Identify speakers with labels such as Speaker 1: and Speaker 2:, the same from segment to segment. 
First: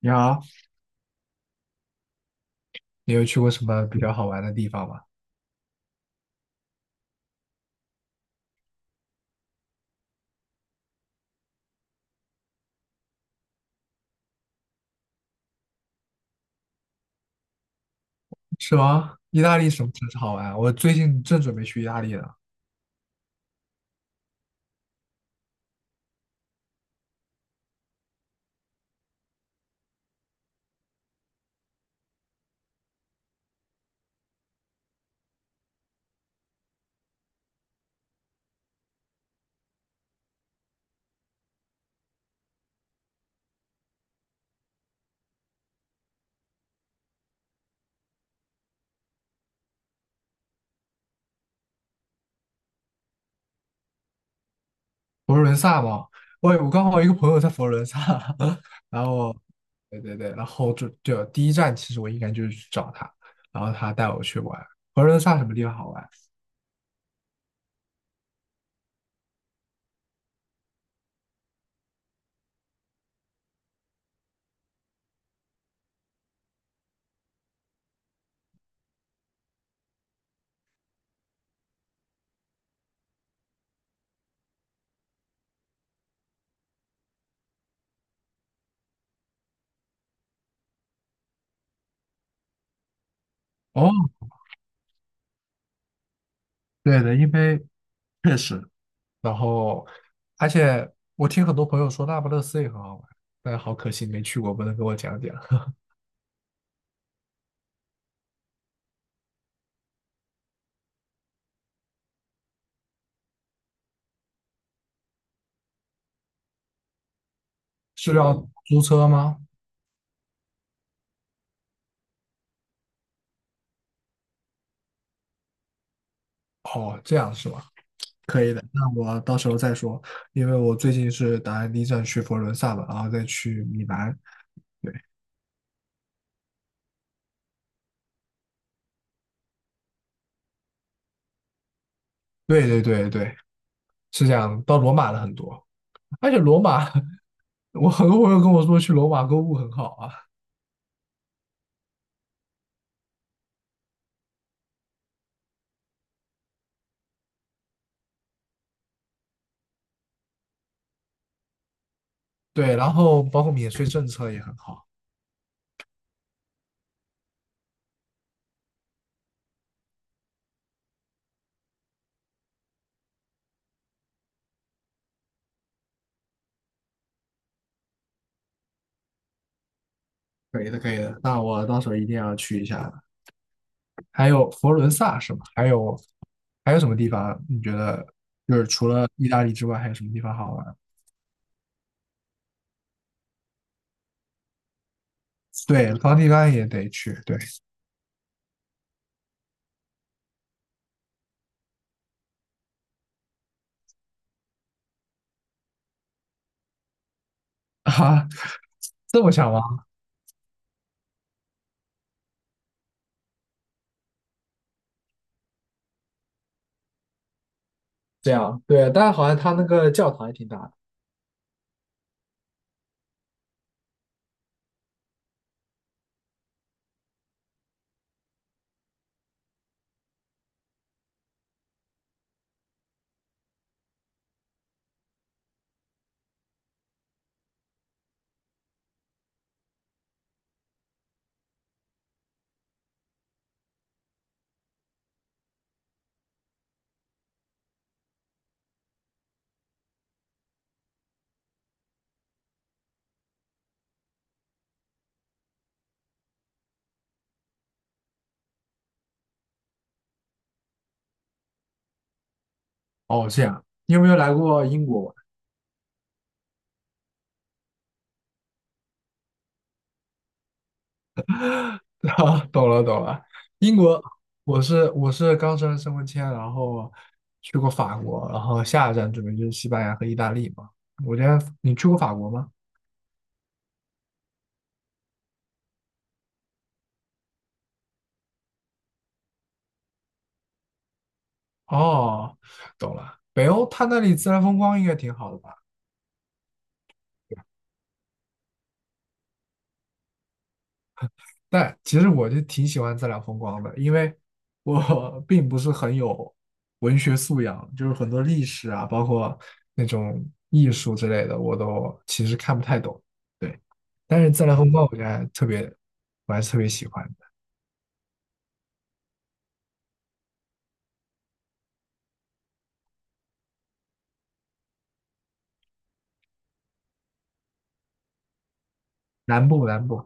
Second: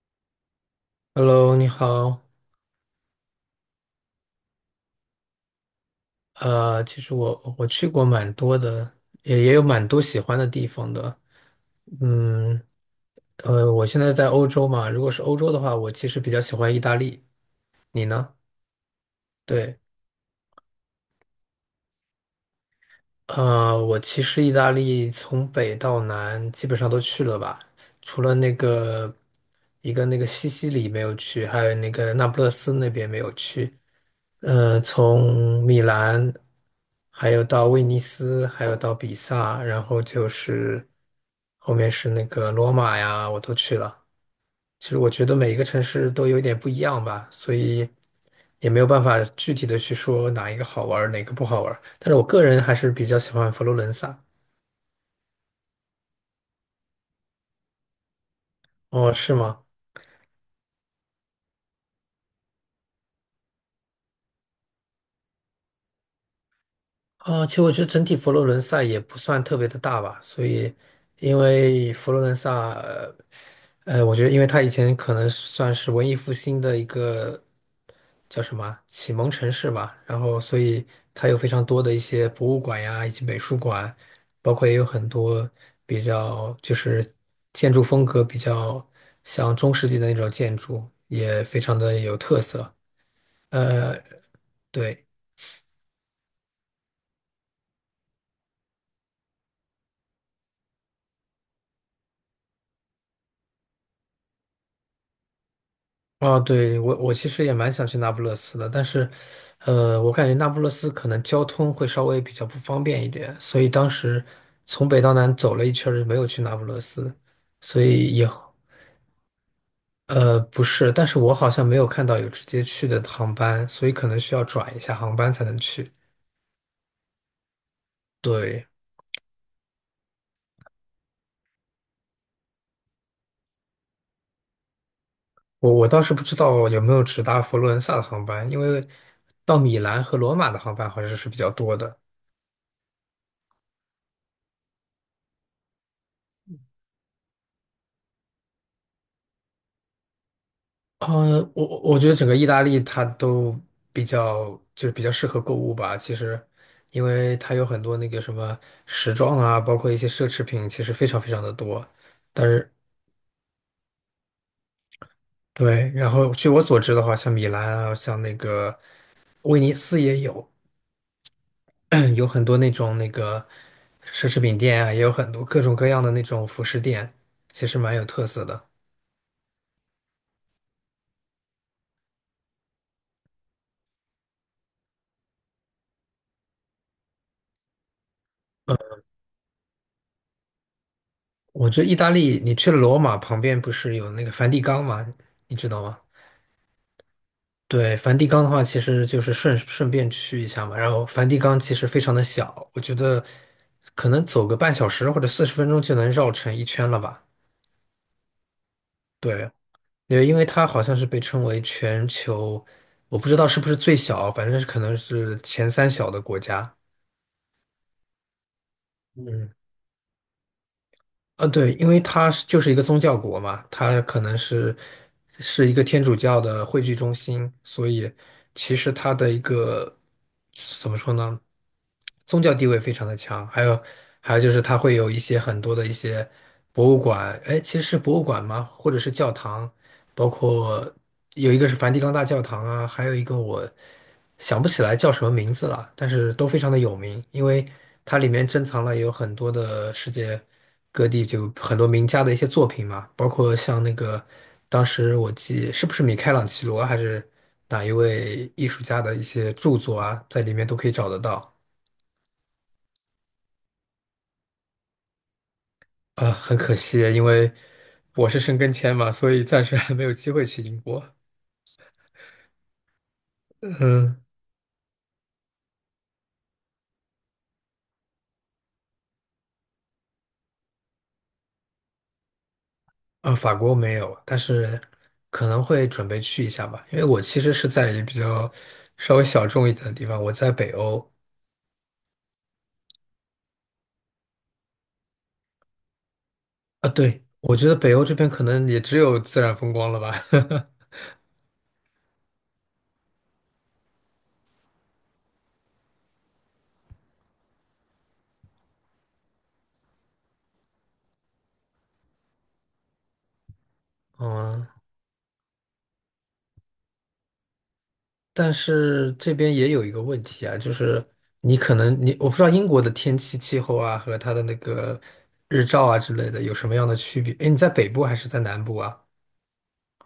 Speaker 1: 你好，
Speaker 2: Hello，你好。
Speaker 1: 你有去过什么比较好玩的地方吗？
Speaker 2: 其实我去过蛮多的，也有蛮多喜欢的地方的。嗯，我现在在欧洲嘛，如果是欧洲的话，我其实比较喜欢意大利。你呢？
Speaker 1: 是吗？意大利
Speaker 2: 对，
Speaker 1: 什么城市好玩啊？我最近正准备去意大利呢，
Speaker 2: 我其实意大利从北到南基本上都去了吧，除了那个一个那个西西里没有去，还有那个那不勒斯那边没有去。从米兰，还有到威尼斯，还有到比萨，然后就是后面是那个罗马呀，我都去了。其实我觉得每一个城市都有一点不一样吧，所以也没有办法具体的去说哪一个好玩儿，哪个不好玩儿。但是我个人还是比较喜欢佛罗伦萨。
Speaker 1: 佛罗伦萨嘛。我刚好一个朋友在佛罗伦萨，然
Speaker 2: 哦，是
Speaker 1: 后，
Speaker 2: 吗？
Speaker 1: 对对对，然后就第一站其实我应该就是去找他，然后他带我去玩佛罗伦萨什么地方好玩？
Speaker 2: 啊，其实我觉得整体佛罗伦萨也不算特别的大吧，所以因为佛罗伦萨我觉得因为它以前可能算是文艺复兴的一个叫什么啊启蒙城市吧，然后所以它有非常多的一些博物馆呀，以及美术馆，包括也有很多比较就是建筑风格比较像中世纪的那种建筑，也非常的有特色。
Speaker 1: 哦，
Speaker 2: 对。
Speaker 1: 对的，因为确实，然后而且我听很多朋友说那不勒斯也很好玩，但是好可惜没去过，不能给我讲讲。
Speaker 2: 啊，对，我其实也蛮想去那不勒斯的，但是，我感觉那不勒斯可能交通会稍微比较不方便一点，所以当时从北到南走了一圈儿，没有去那不勒斯，所
Speaker 1: 是
Speaker 2: 以也，
Speaker 1: 要租车吗？
Speaker 2: 不是，但是我好像没有看到有直接去的航班，所以可能需要转一下航班才能去。
Speaker 1: 哦，这样是吗？可以的，
Speaker 2: 对，
Speaker 1: 那我到时候再说，因为我最近是打算第一站去佛罗伦萨嘛，然后再去米兰。对，
Speaker 2: 我倒是不知道有没有直达佛罗伦萨的航班，因为到米兰和罗马的航班好像是比较多的。
Speaker 1: 对对对对，是这样。到罗马的很多，而且罗马，我很多朋友跟我说去罗马购物很好啊。
Speaker 2: 嗯，我觉得整个意大利它都比较就是比较适合购物吧。其实，因为它有很多那个什么时装啊，包括一些奢侈品，其实非常非常的多。但是
Speaker 1: 对，然后包括免税政策也很好。
Speaker 2: 对，然后据我所知的话，像米兰啊，像那个威尼斯也有 有很多那种那个奢侈品店啊，也有很多各种各样的那种服饰店，其实蛮有特色的。
Speaker 1: 可以的，可以的。那我到时候一定要去一下的还有佛罗伦萨是吗？还有什么地方你觉得就是除了意大利之外，还有什么地方好玩？
Speaker 2: 我觉得意大利，你去了罗马旁边不是有那个梵蒂冈吗？你知道
Speaker 1: 对，
Speaker 2: 吗？
Speaker 1: 梵蒂冈也得去。对
Speaker 2: 对，梵蒂冈的话，其实就是顺顺便去一下嘛。然后梵蒂冈其实非常的小，我觉得可能走个半小时或者40分钟就能绕成一圈了吧。
Speaker 1: 啊，这么
Speaker 2: 对，
Speaker 1: 想吗？
Speaker 2: 对，因为它好像是被称为全球，我不知道是不是最小，反正是可能是前三小的国家。
Speaker 1: 这样，对，但是好像
Speaker 2: 嗯。
Speaker 1: 他那个教堂也挺大的。
Speaker 2: 对，因为它是就是一个宗教国嘛，它可能是一个天主教的汇聚中心，所以其实它的一个怎么说呢，宗教地位非常的强。还有就是它会有一些很多的一些博物馆，哎，其实是博物馆吗？或者是教堂，包括有一个是梵蒂冈大教堂啊，还有一个我想不起来叫什么名字了，但是都非常的有名，因为它里面珍藏了有很多的世界。各地就很多名家的一些作品嘛，包括像那个当时我记是不是米开朗基罗还是哪一位艺术家的一些著作啊，在里面都可以找得到。
Speaker 1: 哦，这样，你有没有来过英国玩？
Speaker 2: 啊，很可惜，因为我是申根签嘛，所以暂时还没有机会去英国。
Speaker 1: 啊，懂了懂了，英国，
Speaker 2: 嗯，
Speaker 1: 我是刚申根签，然后去过法国，然后下一站准备就是西班牙和意大利嘛。我觉得你去过法国吗？
Speaker 2: 啊，法国没有，但是可能会准备去一下吧，因为我其实是在一比较稍微小众一点的地方，我在北欧。
Speaker 1: 哦，懂了，北欧它那里自然风光应该挺好的吧？
Speaker 2: 啊，对，我觉得北欧这边可能也只有自然风光了吧。
Speaker 1: 但其实我就挺喜欢自然风光的，因为我 并不是很有文学素养，就是很多历史啊，包括那种艺术之类的，我都其实看不太懂。对，但是自然
Speaker 2: 嗯。
Speaker 1: 风光我觉得还特别，我还是特别喜欢的。
Speaker 2: 但是这边也有一个问题啊，就是你可能你我不知道英国的天气气候啊和它的那个日照啊之类的有什么样的区别？诶，你在北部还是在南部啊？
Speaker 1: 南部，南部，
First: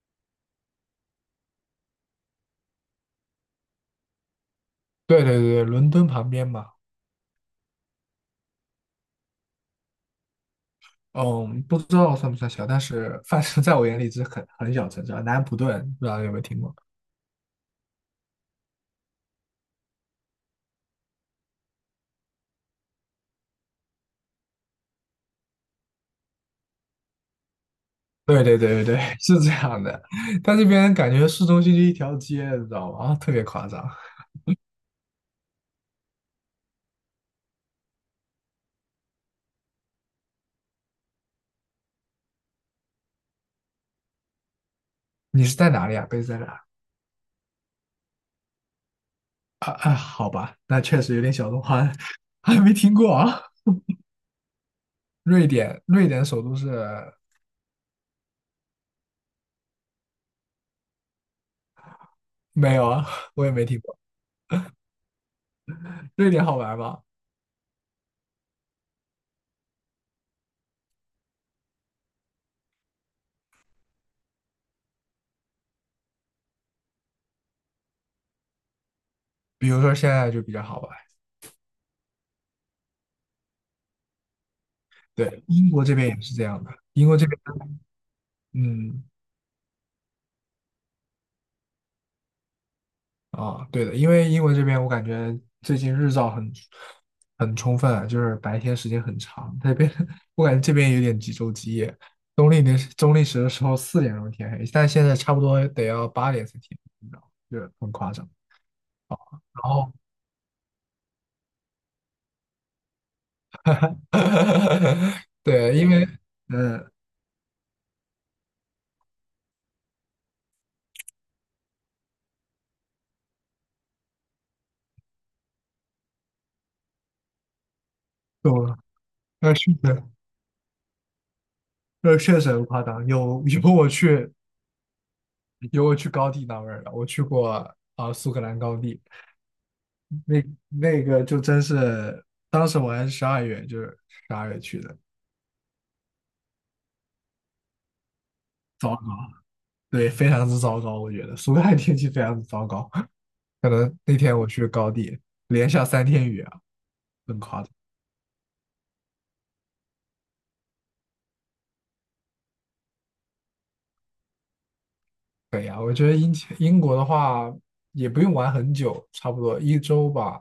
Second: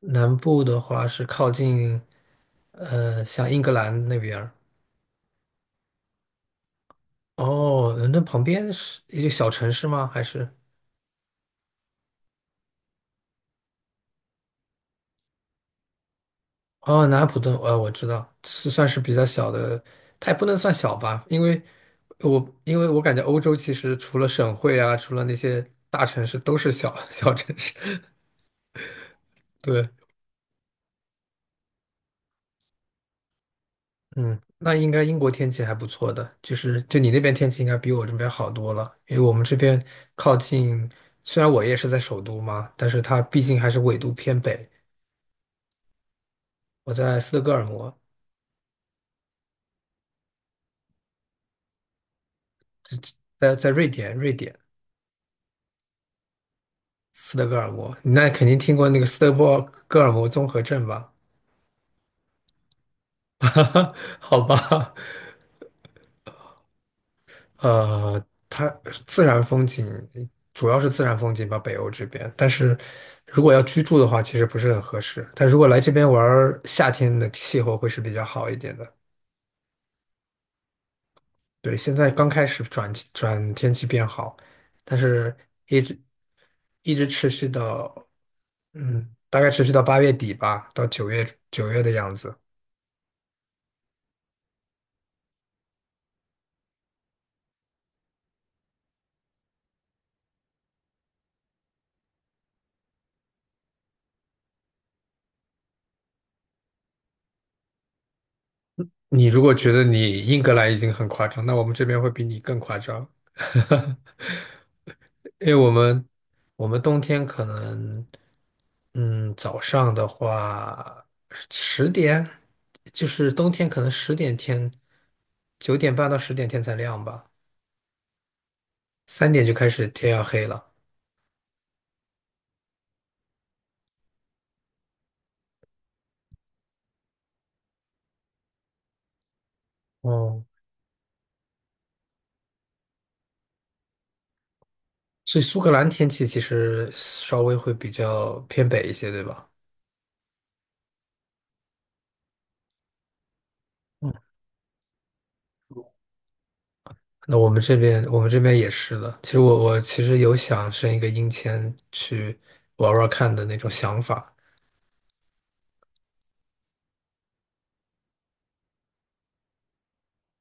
Speaker 2: 南部的话是靠近像英格兰那边儿。
Speaker 1: 对对对，伦敦旁边嘛，
Speaker 2: 哦，伦敦旁边是一个小城市吗？还是？
Speaker 1: 嗯，不知道算不算小，但是反正在我眼里是很小城市啊。南安普顿，不知道有没有听过？
Speaker 2: 哦，南安普顿，我知道是算是比较小的，它也不能算小吧，因为我感觉欧洲其实除了省会啊，除了那些大城市，都是小 小城市。
Speaker 1: 对对对对对，是这样
Speaker 2: 对，
Speaker 1: 的。它这边感觉市中心就一条街，你知道吗？啊，特别夸张。
Speaker 2: 嗯，那应该英国天气还不错的，就是就你那边天气应该比我这边好多了，因为我们这边靠近，虽然我也是在首都嘛，但是它毕竟还是纬度偏北，
Speaker 1: 你是在哪里啊？贝斯在哪儿
Speaker 2: 我在斯德哥尔摩，
Speaker 1: 啊，好吧，那确实有点小众，还没听过啊。
Speaker 2: 在瑞典
Speaker 1: 瑞典，瑞典首都是
Speaker 2: 斯德哥尔摩，你那肯定听过那个斯德哥尔摩综合症吧？
Speaker 1: 没有啊，我也没听过。
Speaker 2: 好吧，
Speaker 1: 瑞典好玩吗？
Speaker 2: 呃，它自然风景主要是自然风景吧，北欧这边。但是如果要居住的话，其实不是很合适。但如果来这边玩儿，夏天的气候会是比较好一点的。
Speaker 1: 比如说现在就比较好玩。
Speaker 2: 对，现在刚开始转转天气变好，但是
Speaker 1: 对，英
Speaker 2: 一
Speaker 1: 国这
Speaker 2: 直
Speaker 1: 边也是这样的。
Speaker 2: 一
Speaker 1: 英
Speaker 2: 直
Speaker 1: 国这
Speaker 2: 持
Speaker 1: 边，
Speaker 2: 续到
Speaker 1: 嗯，
Speaker 2: 大概持续到8月底吧，到九月的样子。
Speaker 1: 啊，对的，因为英国这边我感觉最近日照很充分，就是白天时间很长。那边 我感觉这边有点几昼几夜，冬令时的时候4点钟天黑，但现在差不多得要8点才天黑，你知道吗？就是很夸张。
Speaker 2: 你如果
Speaker 1: 然
Speaker 2: 觉得
Speaker 1: 后，
Speaker 2: 你英格兰已经很夸张，那我们这边会比你更夸张。因为我
Speaker 1: 对，因为
Speaker 2: 们我们
Speaker 1: 嗯，
Speaker 2: 冬天可能，早上的话十点，就是冬天可能十点天，9点半到十点天才亮吧，
Speaker 1: 我
Speaker 2: 3点就
Speaker 1: 那
Speaker 2: 开
Speaker 1: 是
Speaker 2: 始
Speaker 1: 的，
Speaker 2: 天要黑了。
Speaker 1: 那确实很夸张。有 有我去高地那边儿的，我去过啊、苏格兰高地，那
Speaker 2: 哦，
Speaker 1: 那个就真是，当时我还是十二月，就是十二月去的。
Speaker 2: 所以苏格兰天气其实稍微会比较偏北一
Speaker 1: 早。
Speaker 2: 些，对吧？
Speaker 1: 对，非常之糟糕，我觉得苏格兰天气非常之糟糕。可能
Speaker 2: 嗯，
Speaker 1: 那天我去高地，连下三天雨啊。
Speaker 2: 那我们这边也是的。其实我其实有想申一个英签去玩玩看的那种想法。
Speaker 1: 对呀，我觉得英国的话也不用玩很久，差不多一周吧。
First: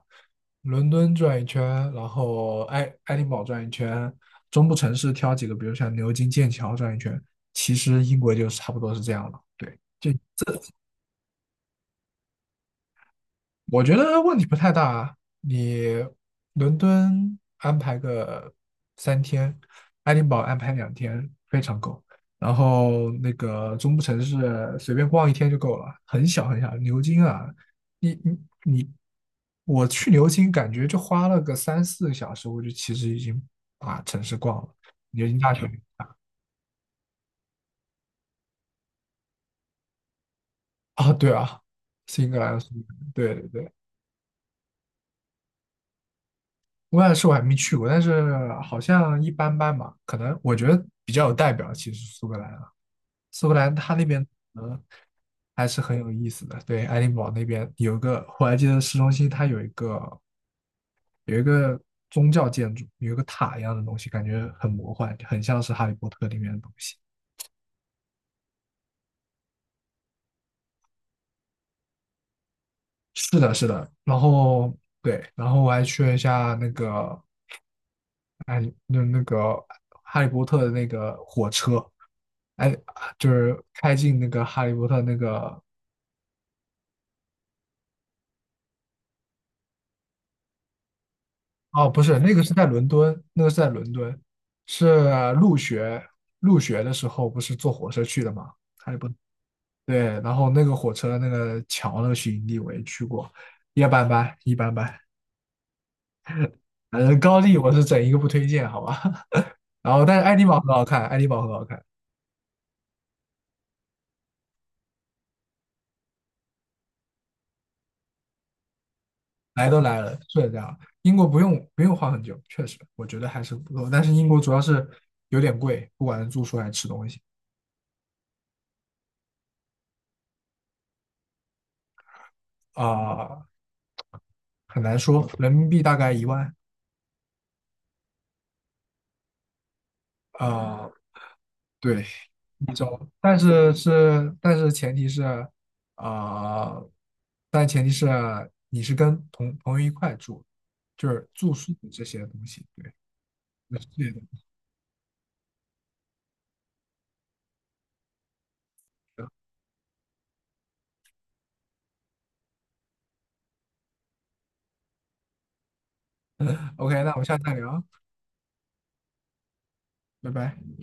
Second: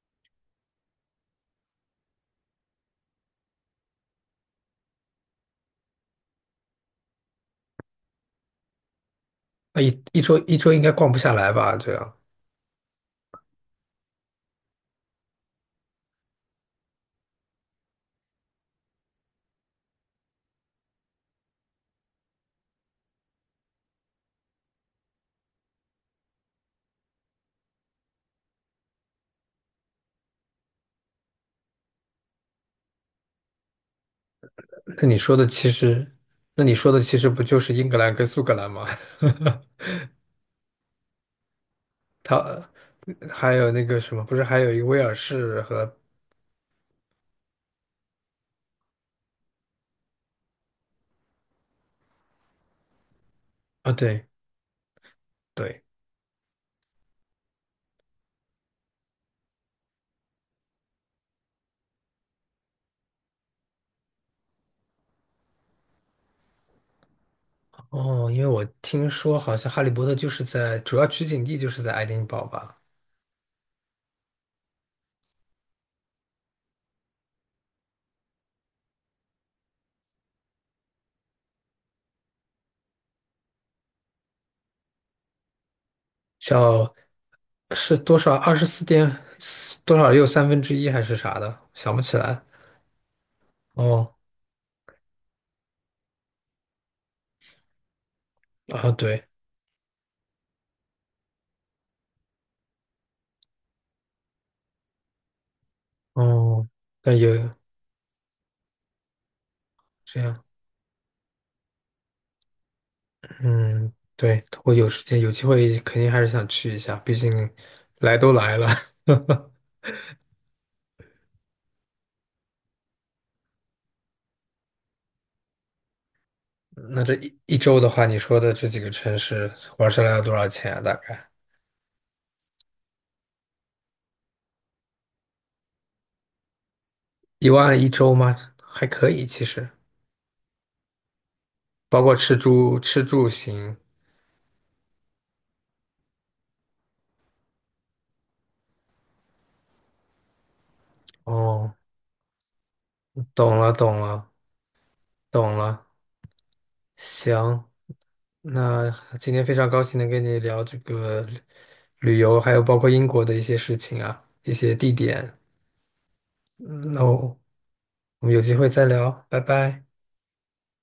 Speaker 1: 伦敦转一圈，然后爱丁堡转一圈，中部城市挑几个，比如像牛津、剑桥转一圈。其实英国就差不多是这样了。对，
Speaker 2: 那一
Speaker 1: 就
Speaker 2: 一周一周应该逛不下来吧？这样。
Speaker 1: 我觉得问题不太大。啊，你伦敦安排个三天，爱丁堡安排2天，非常够。然后那个中部城市随便逛一天就够了，很小很小。牛津啊，你你你，我去牛津感觉就花了个3、4个小时，我就其实已经把城市逛了。
Speaker 2: 那你
Speaker 1: 牛
Speaker 2: 说
Speaker 1: 津
Speaker 2: 的
Speaker 1: 大学
Speaker 2: 其实，那你说的其实不就是英格兰跟苏格兰吗？
Speaker 1: 啊，对啊，是英格兰，
Speaker 2: 它
Speaker 1: 对对
Speaker 2: 还有
Speaker 1: 对，
Speaker 2: 那个什么，不是还有一个威尔士和
Speaker 1: 威兰是我还没去过，但是好像一般般吧。可能我觉得比较有代表，其实苏格兰啊，苏格兰
Speaker 2: 啊？
Speaker 1: 它那边
Speaker 2: 对
Speaker 1: 可能还是
Speaker 2: 对，
Speaker 1: 很有意思的。对，爱丁堡那边有一个，我还记得市中心它有一个宗教建筑，有一个塔一样的东西，感觉很魔幻，很像是《哈利波特》里面的东西。
Speaker 2: 哦，因为我听说好像《哈利波特》就是在主要取景地就是在爱丁堡吧？
Speaker 1: 是的，是的。然后对，然后我还去了一下那个哎，那个《哈利波特》的那个火车，哎，就是开进那个哈利波特那个，
Speaker 2: 叫是多少？24点多少又1/3还是啥的？
Speaker 1: 哦，
Speaker 2: 想不
Speaker 1: 不
Speaker 2: 起
Speaker 1: 是，那
Speaker 2: 来。
Speaker 1: 个是在伦敦，那个是在伦
Speaker 2: 哦
Speaker 1: 敦，是入学入学的时候不是坐火车去的吗？
Speaker 2: 啊，
Speaker 1: 哈利波特，
Speaker 2: 对
Speaker 1: 对，然后那个火车那个桥那个取景地我也去过，一般般，一般般，
Speaker 2: 哦，
Speaker 1: 反
Speaker 2: 那
Speaker 1: 正高
Speaker 2: 有
Speaker 1: 地我是整一个不推荐，好吧？然后但
Speaker 2: 这
Speaker 1: 是爱
Speaker 2: 样。
Speaker 1: 丁堡很好看，爱丁堡很好看，
Speaker 2: 嗯，对，我有时间有机会肯定还是想去一下，毕竟来都来了。
Speaker 1: 来都来了，是这样。英国不用花很久，确实我觉得还是不够，但是英国主要是有点贵，不管是住宿还是吃
Speaker 2: 那
Speaker 1: 东
Speaker 2: 这
Speaker 1: 西
Speaker 2: 一一周的话，你说的这几个城市玩下来要多少钱啊？大概
Speaker 1: 啊。很难说，人民币大概1万，
Speaker 2: 1万一周吗？还可以，其实
Speaker 1: 呃，
Speaker 2: 包
Speaker 1: 对，
Speaker 2: 括吃
Speaker 1: 一
Speaker 2: 住吃
Speaker 1: 周，
Speaker 2: 住
Speaker 1: 但是
Speaker 2: 行。
Speaker 1: 是，但是前提是，啊，但前提是你是跟同朋友一块住，就是住
Speaker 2: 哦，
Speaker 1: 宿这些东西，对，
Speaker 2: 懂了，
Speaker 1: 那是
Speaker 2: 懂
Speaker 1: 这些东
Speaker 2: 了，
Speaker 1: 西。
Speaker 2: 懂了。行，那今天非常高兴能跟你聊这个旅游，还有包括英国的一些事情啊，一些地点。嗯那
Speaker 1: OK，那我们下
Speaker 2: 我
Speaker 1: 次再聊啊，
Speaker 2: 我们有机会再聊，拜拜。
Speaker 1: 拜拜。